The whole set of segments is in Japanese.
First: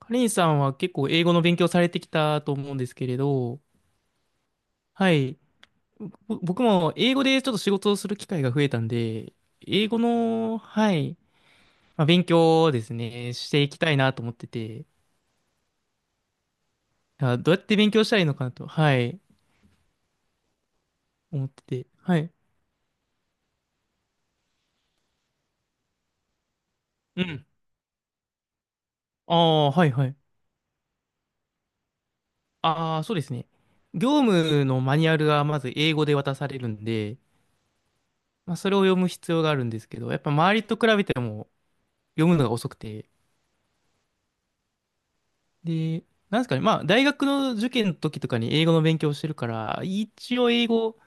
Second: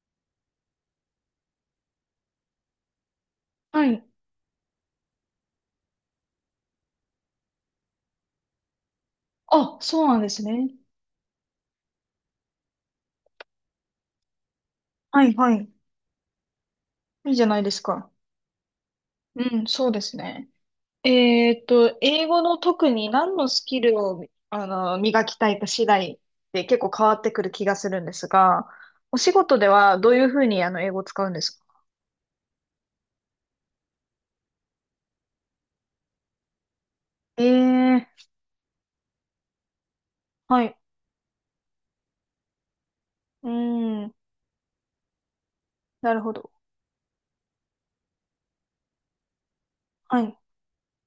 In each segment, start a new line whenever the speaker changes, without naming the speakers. カレンさんは結構英語の勉強されてきたと思うんですけれど、
はい。
はい。僕も英語でちょっと仕事をする機会が増えたんで、
あ、
英語
そうなんです
の、
ね。
はい、まあ、勉強をですね、していきたいなと思ってて、
はいはい。いい
あ、
じゃ
どう
な
や
い
っ
で
て
す
勉強
か。
したらいいのかなと、はい、
うん、そうですね。
思ってて、は
英
い。
語の特に何のスキルを、磨きたいか次第で結構変わっ
う
てく
ん。
る気がするんですが、お仕
あ
事で
あ、はい
は
は
どう
い。
いうふうに英語を使うんですか？
ああ、そうですね。業務のマニュアルがまず英語で渡されるんで、
ええー、
まあ、それを読む必要があるんですけど、やっぱ周
は
りと
い。
比べても読むのが遅くて、
うん、
で、
なるほ
なんです
ど。
かね、まあ、大学の受験の時とかに英語の勉強してるから、
はい。
一応英語、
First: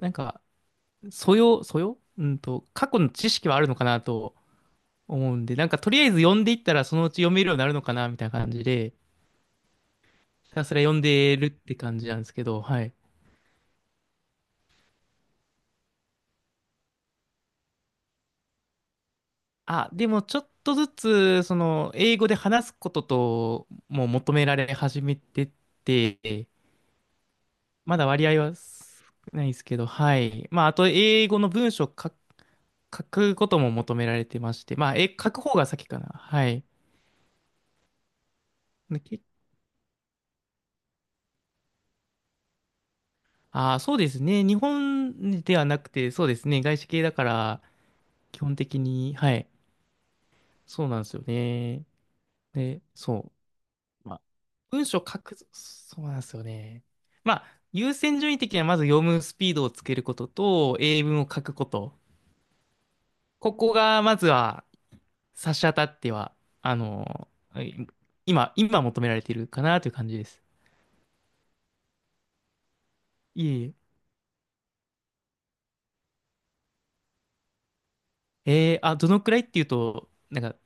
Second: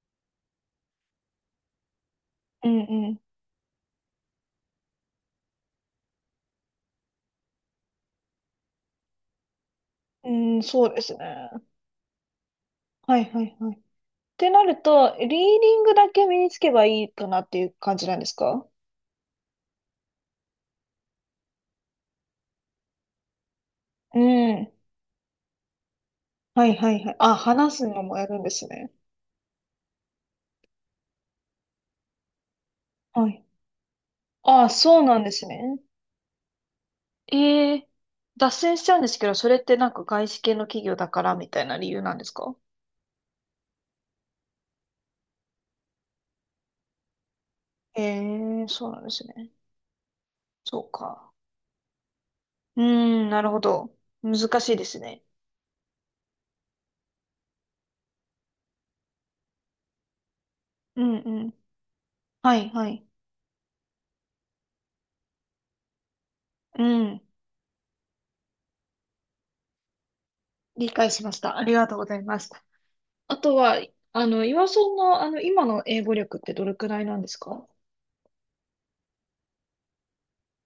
なんか、素養、
う
過去の
ん
知識はあるのかなと思うんで、なんか、とりあえず読んでいったら、そのうち読めるようになるのかな、みたいな感じで、
う
ひ
ん。うん、
たすら
そう
読ん
です
でる
ね。
って感じなんですけど、はい。
はいはいはい。ってなると、リーディングだけ身につけばいいかなっていう感じなんですか？
あ、でも、ちょっとずつ、その、英語で話すことと、もう
う
求めら
ん。
れ始めてて、
はいはいはい。あ、話す
ま
の
だ
もや
割
る
合
んで
は少
すね。
ないですけど、はい。まあ、あと、英語の文章書書
は
く
い。
ことも求められてまし
あ、
て、まあ、
そう
え、
なん
書
で
く
す
方が
ね。
先かな。はい。
ええ脱線しちゃう
で
んです
け
けど、それってなんか外資系の企業だからみたいな理由なんですか？
ああ、そうですね。日本ではなくて、そうですね。外資系だから、
え
基本
え、
的
そうなんで
に、
す
はい。
ね。そ
そう
う
なんですよ
か。
ね。で、
うーん、
そ
なるほど。
う。まあ、
難しいで
文章
す
書
ね。
く、そうなんですよね。まあ、優先順位的にはまず読むスピードをつけることと、
う
英
ん
文を書
う
く
ん。
こと。
はいはい。
ここが、まずは、差し当たっては、あ
うん。
の、はい今、今求められているかなという感じです。
理解しました。ありがとうございます。あ
いえ
と
いえ。
は、岩尾さんの、今の英語力ってどれくらいなんですか？
あ、どのくらいっていうと、なんか、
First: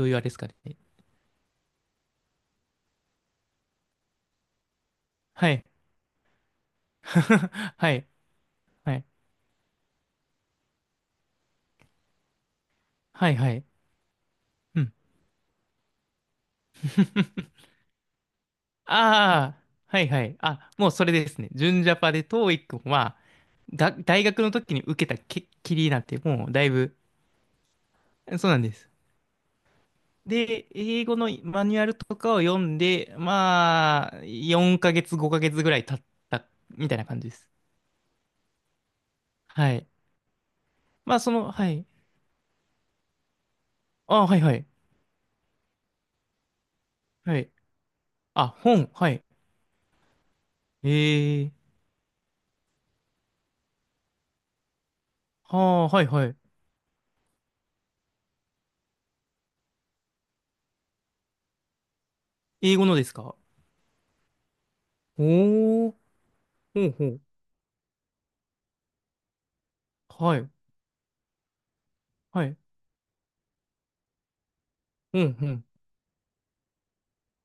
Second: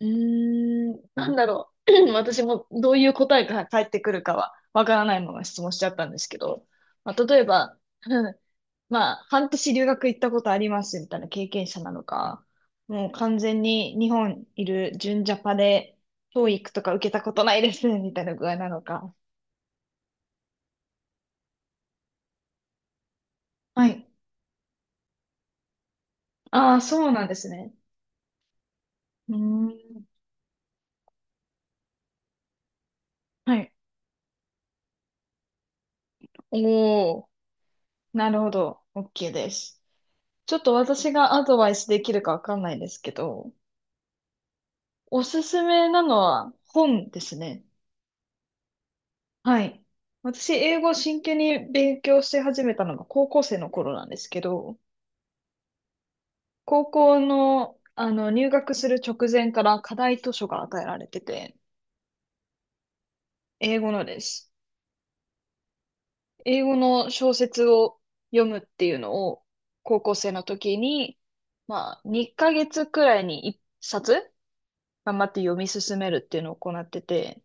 うー
ういうあれですかね。
ん、なんだろう。私もどういう答えが返ってくるかはわからないまま
は
質
い。
問しちゃったんですけど、まあ、例え ば、
はい。
うん、
はい。
まあ、半年留学行ったことありますみたいな経験者なのか、もう
はい。
完
は
全
い。
に日本い
う
る
ん。
純ジャパで教育とか受けたことないですみたいな具合なのか。
ああ、はい。はい。あ、もうそれですね。純ジャパで TOEIC は、
は
が、
い。
大学の時に受けたきりなんて、もうだい
ああ、
ぶ、
そうなんですね。
そうなんです。
うーん。
で、英語のマニュアルとかを読んで、
はい。
まあ、4ヶ月、5ヶ月ぐらい経った、みたいな
お
感
お、
じです。
なるほど。OK で
は
す。
い。
ちょっと私
まあ、そ
がア
の、
ド
は
バイス
い。
できるかわかんないですけど、
あ、はいはい。
おすすめなのは本です
はい。
ね。
あ、本、はい。
はい。私、英語を真剣
え
に
え
勉強し始めたのが高校生の頃なんですけど、
ああ、はいはい。
高校の、入学する直前から課題図書が与えられてて、
英語のですか？
英語のです。
おー、
英語
ほうほ
の
う。
小説を読むっていうのを高校生
は
の
い、
時に、まあ、
は
2
い。
ヶ月くらいに1冊頑
う
張っ
ん、
て
う
読
ん。
み進めるっていうのを行ってて、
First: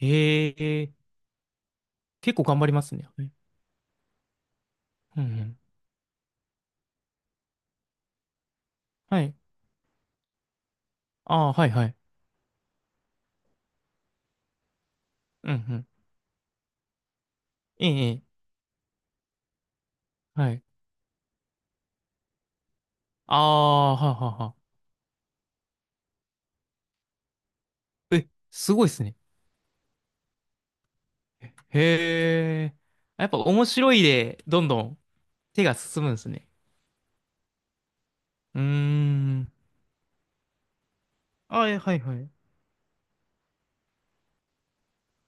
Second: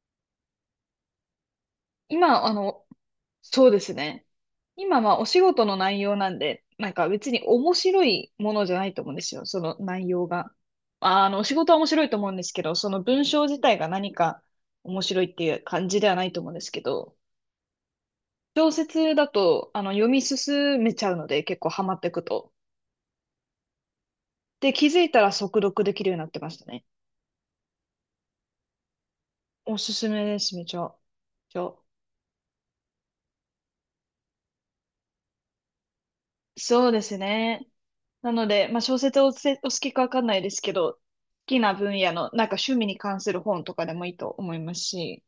ええ、結構
今、
頑張りますね。はい。
そうですね。今は
うん、
お
う
仕
ん。
事の内容なんで、なんか別に面白いものじゃないと思うんで
は
す
い。
よ、その内容が。お
ああ、
仕
はい、
事は
は
面
い。
白いと思うんですけど、その文章自体が何か面白いって
うん、
い
う
う
ん。
感じではないと思うんですけど、
ええ、ええ
小説だと、読み
はい。
進めちゃうので、結構ハマっていくと。
ああ、はあはあは
で、気づいたら速読できるようになってましたね。
あ。え、すごいですね。
おすすめです、めちゃ。めちゃ
へえ。やっぱ面白いで、どんどん手が進むんですね。
そうですね。なの
うー
で、まあ、小説を
ん。
お好きかわかんないですけど、好き
あ
な
えは
分
い、
野
はい。
の、なんか趣味に関する本とかでもいいと思いますし、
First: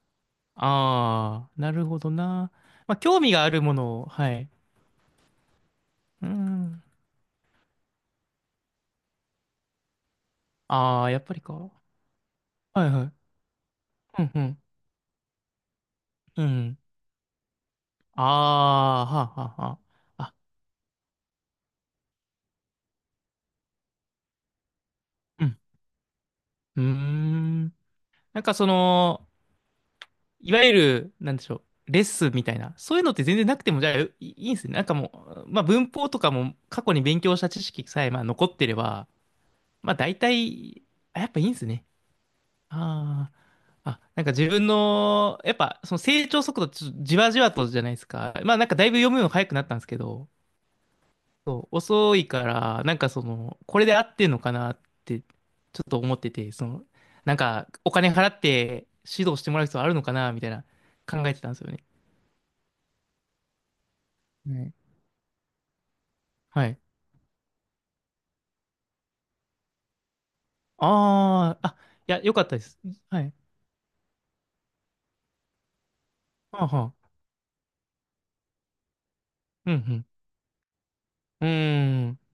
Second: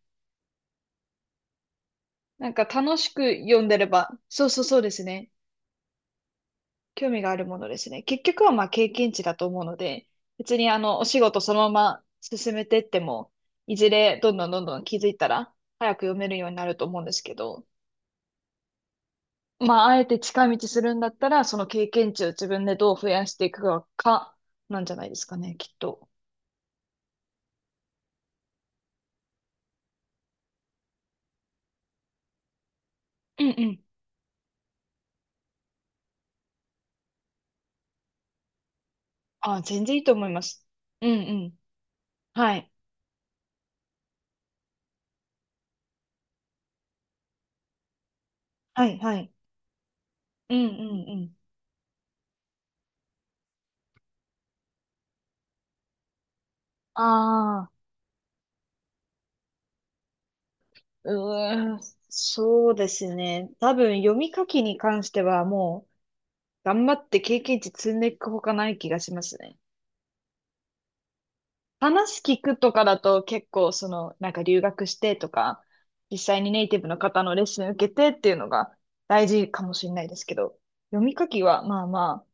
ああ、なるほど
な
な。
んか
ま
楽
あ、
し
興味
く
があ
読
る
ん
も
でれ
のを、
ば、
は
そ
い。
うそうそうですね。
うーん。
興味があるものですね。結局はまあ経験値だと思うので、別にお
ああ、や
仕
っぱ
事
り
そ
か。
の
は
まま進めて
い
って
はい。
も、いずれ
うん
どん
う
どん
ん。
どんどん気づいたら、早く読める
う
ようになる
ん。
と思うんですけど、
ああ、はあ、はあ、は
まあ、あえて
あ。あ、
近道するんだったら、その経験値を自分でどう増やしていくか、なんじゃないですか
う
ね、
ん。
きっと。
うーん。なんかその、いわゆる、なんでしょう、レッスンみたいな、そういうのって全
う
然
んう
なくても、
ん。
じゃあ、いいんですね。なんかもう、まあ文法とかも過去に勉強した知識さえ、まあ残ってれば、
あ、全
まあ
然いいと
大
思います。
体、
うんう
あ、やっぱいいんで
ん。
すね。
はい。
ああ。あ、なんか自分の、やっぱその成長速度、ちょっとじわじわとじゃないですか。まあなんかだ
は
いぶ
い、
読
は
むの
い。
早くなったんですけど、
うんうんうん。
そう、遅いから、なんかその、これで合ってんのかなって、ちょっと思ってて、その、なん
あ
か、
あ、
お金払って指導してもらう必要あるのかな、みたいな、考えてたんですよ
うーん、
ね。
そうですね。多分、読み書
は
き
い。
に関してはもう、
はい。
頑張って経験値積んでいくほかない気がしますね。
ああ、あ、い
話
や、よ
聞
かっ
く
たで
と
す。
かだ
は
と
い。
結構、なんか留学してとか、実際にネ
はあ
イティブ
は
の
あ。
方のレッスン受けてっていうのが大事か
う
もしれな
ん、
いですけど、読み書き
うん。
はまあ
うーん。
ま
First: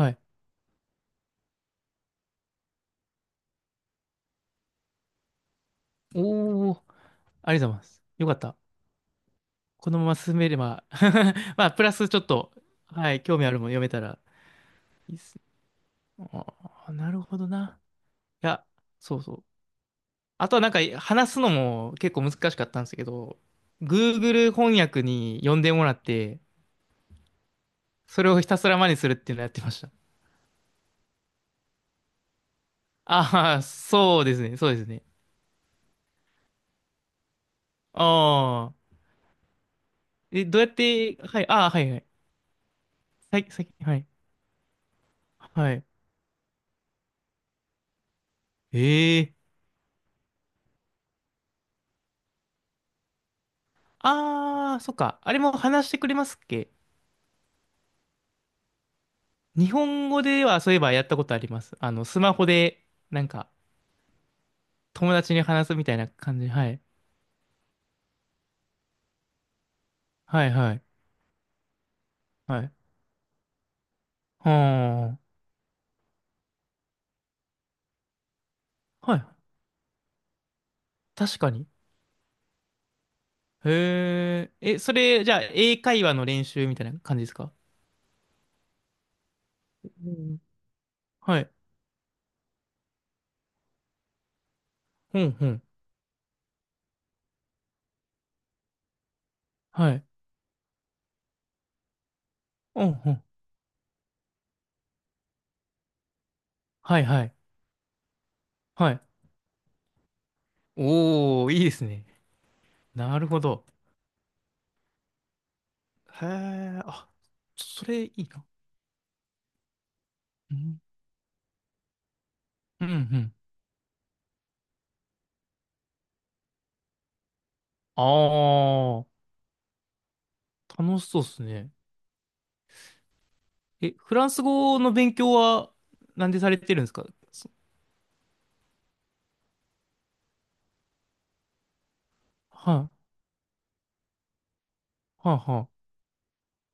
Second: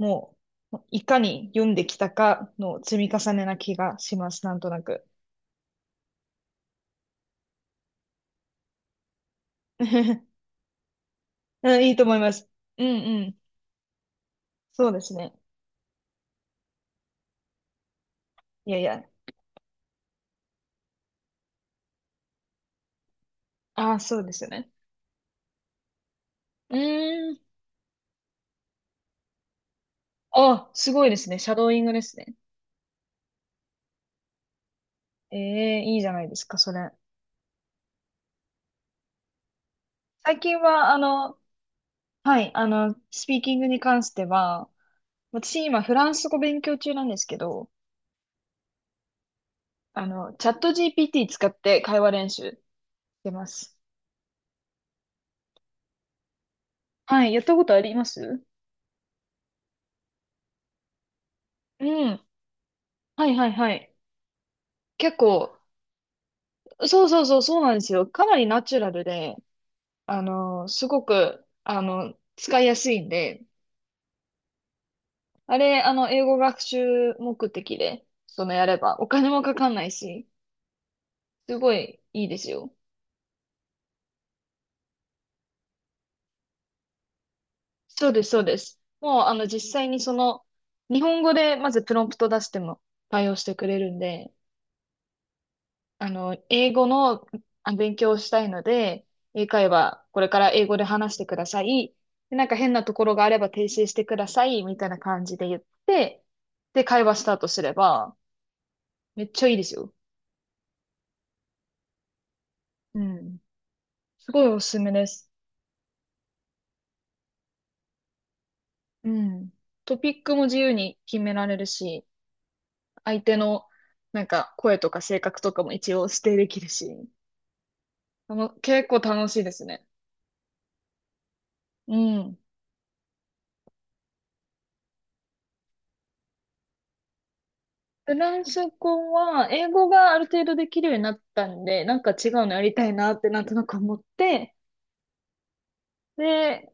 あ、
い。
もう、いかに読んできたかの積み重ねな気がします、なんとなく。
おお、ありがとうございます。よかった。このまま進め れば まあ、
う
プ
ん、い
ラ
いと
ス
思
ち
い
ょっ
ます。
と、
うん
は
う
い、興
ん。
味あるもの読めたら
そうです
いいっ
ね。
す。ああ、なるほどな。いや、
いやいや。
そうそう。あとはなんか話すのも結構難しかったんですけど、
ああ、そうですよ
Google
ね。
翻訳に呼んでもらって、
うーん。
それをひたすら真似するっていうのをやってました。
あ、すごいですね。シャドーイングですね。
ああ、そうですね、そうですね。
ええ、いいじゃないですか、それ。
ああ。
最
え、
近
どうやっ
は、
て、はい、ああ、はいはい。
はい、スピ
は
ー
い、
キン
さっ
グに
き、は
関
い、
しては、私
は
今
い。
フランス語勉強中なんですけど、
ええ
チャット GPT 使って会話練習してます。
ああ、そっか。あれも話してくれますっけ？
はい、やったことあります。
日本語ではそういえばやったことあります。
う
あの、ス
ん。
マホで、な
は
ん
いは
か、
いはい。結
友達に
構、
話すみたいな感じ。はい。
そうそうそう、そうなんですよ。かなりナチュラルで、
はい、はい、
すごく、使
は
い
い。
やすいんで、
は
あれ、あの、英語学習目的で、やれば、お
あ、はい。
金もかかんないし、
確か
す
に。
ごいいいですよ。
へえ、え、それ、じゃあ、英会話の練習みたいな感じですか？
そうです、そうです。もう、実際に
うん。
日本語
はい。
でまずプロンプト出しても対応してくれるんで、
うん、うん。
英語の勉強をしたいので、英会
は
話、
い。
これから英語で話してください。で、なんか変な
う
と
ん、
こ
う
ろが
ん。
あれば訂正してください、みたいな感じで言って、で、
は
会
い、
話ス
は
タ
い。
ートすれば、
はい。
めっちゃいいですよ。
おー、いいですね。
う
なる
ん。
ほど。
すごいおすすめです。
へえ、あ、それいいな。
うん。トピックも
う
自由
ん、
に決められるし、
うん、う
相
ん。
手のなんか声とか性格とかも一応指定できるし、
あ
結構
ー、
楽しいですね。
楽しそうですね。
うん。
え、フランス語の勉強は、なんでされてるんですか？そ
フランス語は、英語がある程度できるようになったんで、なんか違うのやりた
は
いなってなんとなく思って、
い、はい、はい。
で、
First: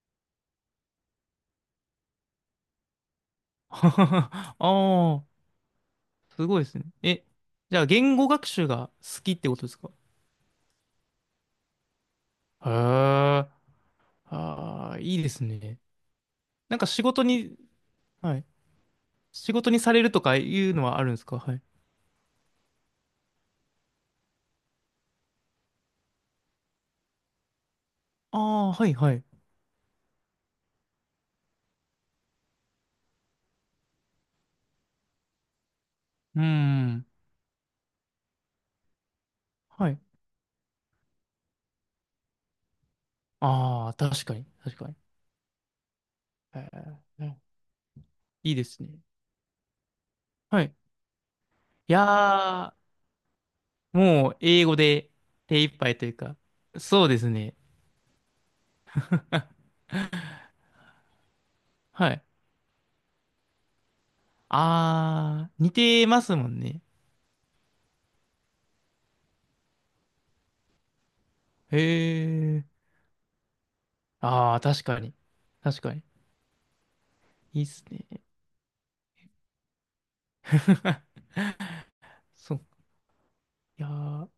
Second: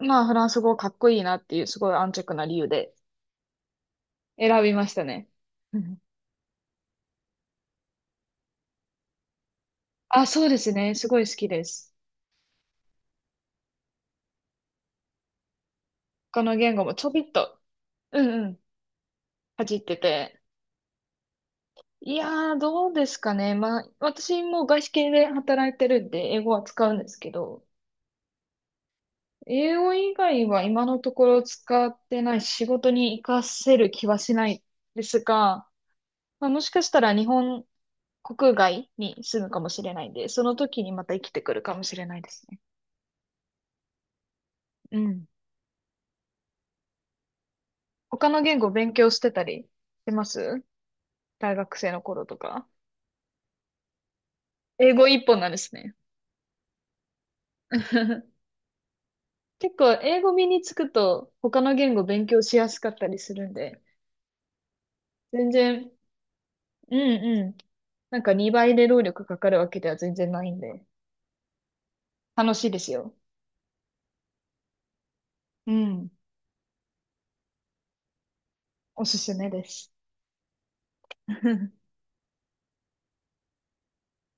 まあフランス語かっこいいなっていうすごい安直な理由で 選びました
あー、
ね。うん。
すごいですね。え、じゃあ、言語学習が好きってことですか？
あ、そうですね。すごい好きです。
へえ。ああ、いいですね。
他の言
なん
語
か
も
仕
ちょび
事
っ
に、
と、う
は
ん
い。
うん、
仕
かっ
事に
て
されるとか
て。
いうのはあるんですか？はい。
いやー、どうですかね。まあ、私も外資系で働いてるんで、英語は使うんですけど、
ああ、はい、はい。う
英語以外は今のところ使ってないし仕事に活かせる気はしないですが、
ー
まあ、もしかした
ん。
ら日本国外に住むかもし
は
れ
い。
ないんで、その時にまた生きてくるかもしれないですね。
ああ、確かに、確かに。
うん。
えー
他の
いい
言
で
語
す
勉
ね。
強してたりしてま
は
す？
い。
大学生
い
の頃とか。
やー、もう英語
英語
で
一本なんで
手一
すね。
杯というか、そうですね。
結構英語身につくと他の言語
は
勉
い。
強しやすかったりするんで、
あ
全
あ、似
然、
てますもんね。
うんうん。なんか2倍で労力かかるわけでは全然ないんで。
へ
楽しいで
え。
すよ。
ああ、確かに。
う
確かに。
ん。
いいっすね。
おすすめです。
そう。いやー、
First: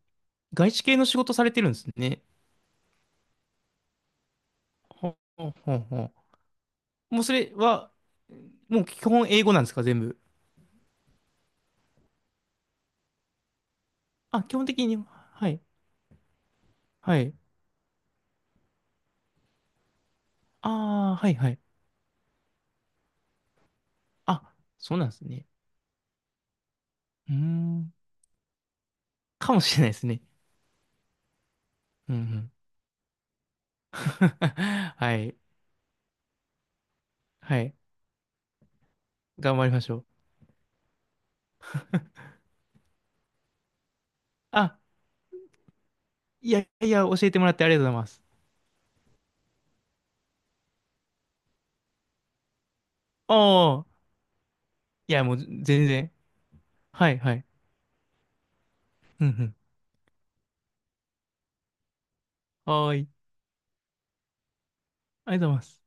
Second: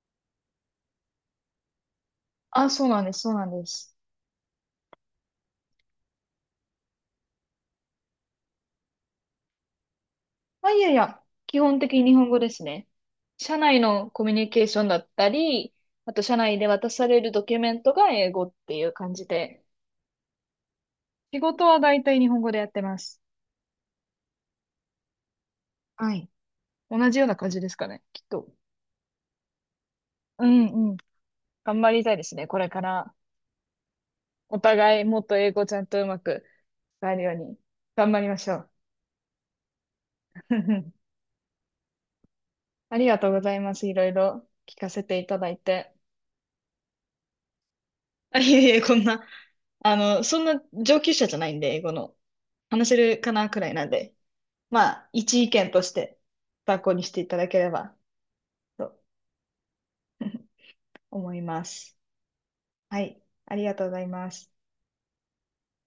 外資系の仕事されてるんですね。
あ、そうなんです、そうなんです。
ほうほうほう。もうそれは、もう基本英語なんですか、全部。
まあ、いやいや、基本的に日本語ですね。社内のコミュ
あ、
ニ
基
ケ
本
ーショ
的
ンだ
に、
った
はい、
り、あと社内で渡さ
は
れる
い。
ドキュメントが英語っていう感じで、
ああ、はい、
仕
はい。
事は大体日本語でやってます。
あ、そうなんですね。
はい。同じよう
うー
な感じですか
ん、
ね、きっと。
かもしれないですね。
うんうん。頑張り
う
た
ん、
い
う
ですね、
ん。
これから。お 互い
は
もっと
い、
英語ちゃんとうまく使えるように
はい。
頑張りましょう。
頑張りましょう。
ありがとうございます。いろいろ
あ、
聞かせていただいて。
いやいや、教えてもらってありがとうございます。
あ、いえいえ、こんな、そんな上級者じゃないんで、英語の。話せるかなくらい
あ
なん
あ、
で、まあ、
いや、も
一
う
意
全
見とし
然。
て参考に
は
し
い、
てい
は
た
い。
だければと
うん、うん。
思います。
はー
は
い。
い、ありがとうございます。
ありがとうございます。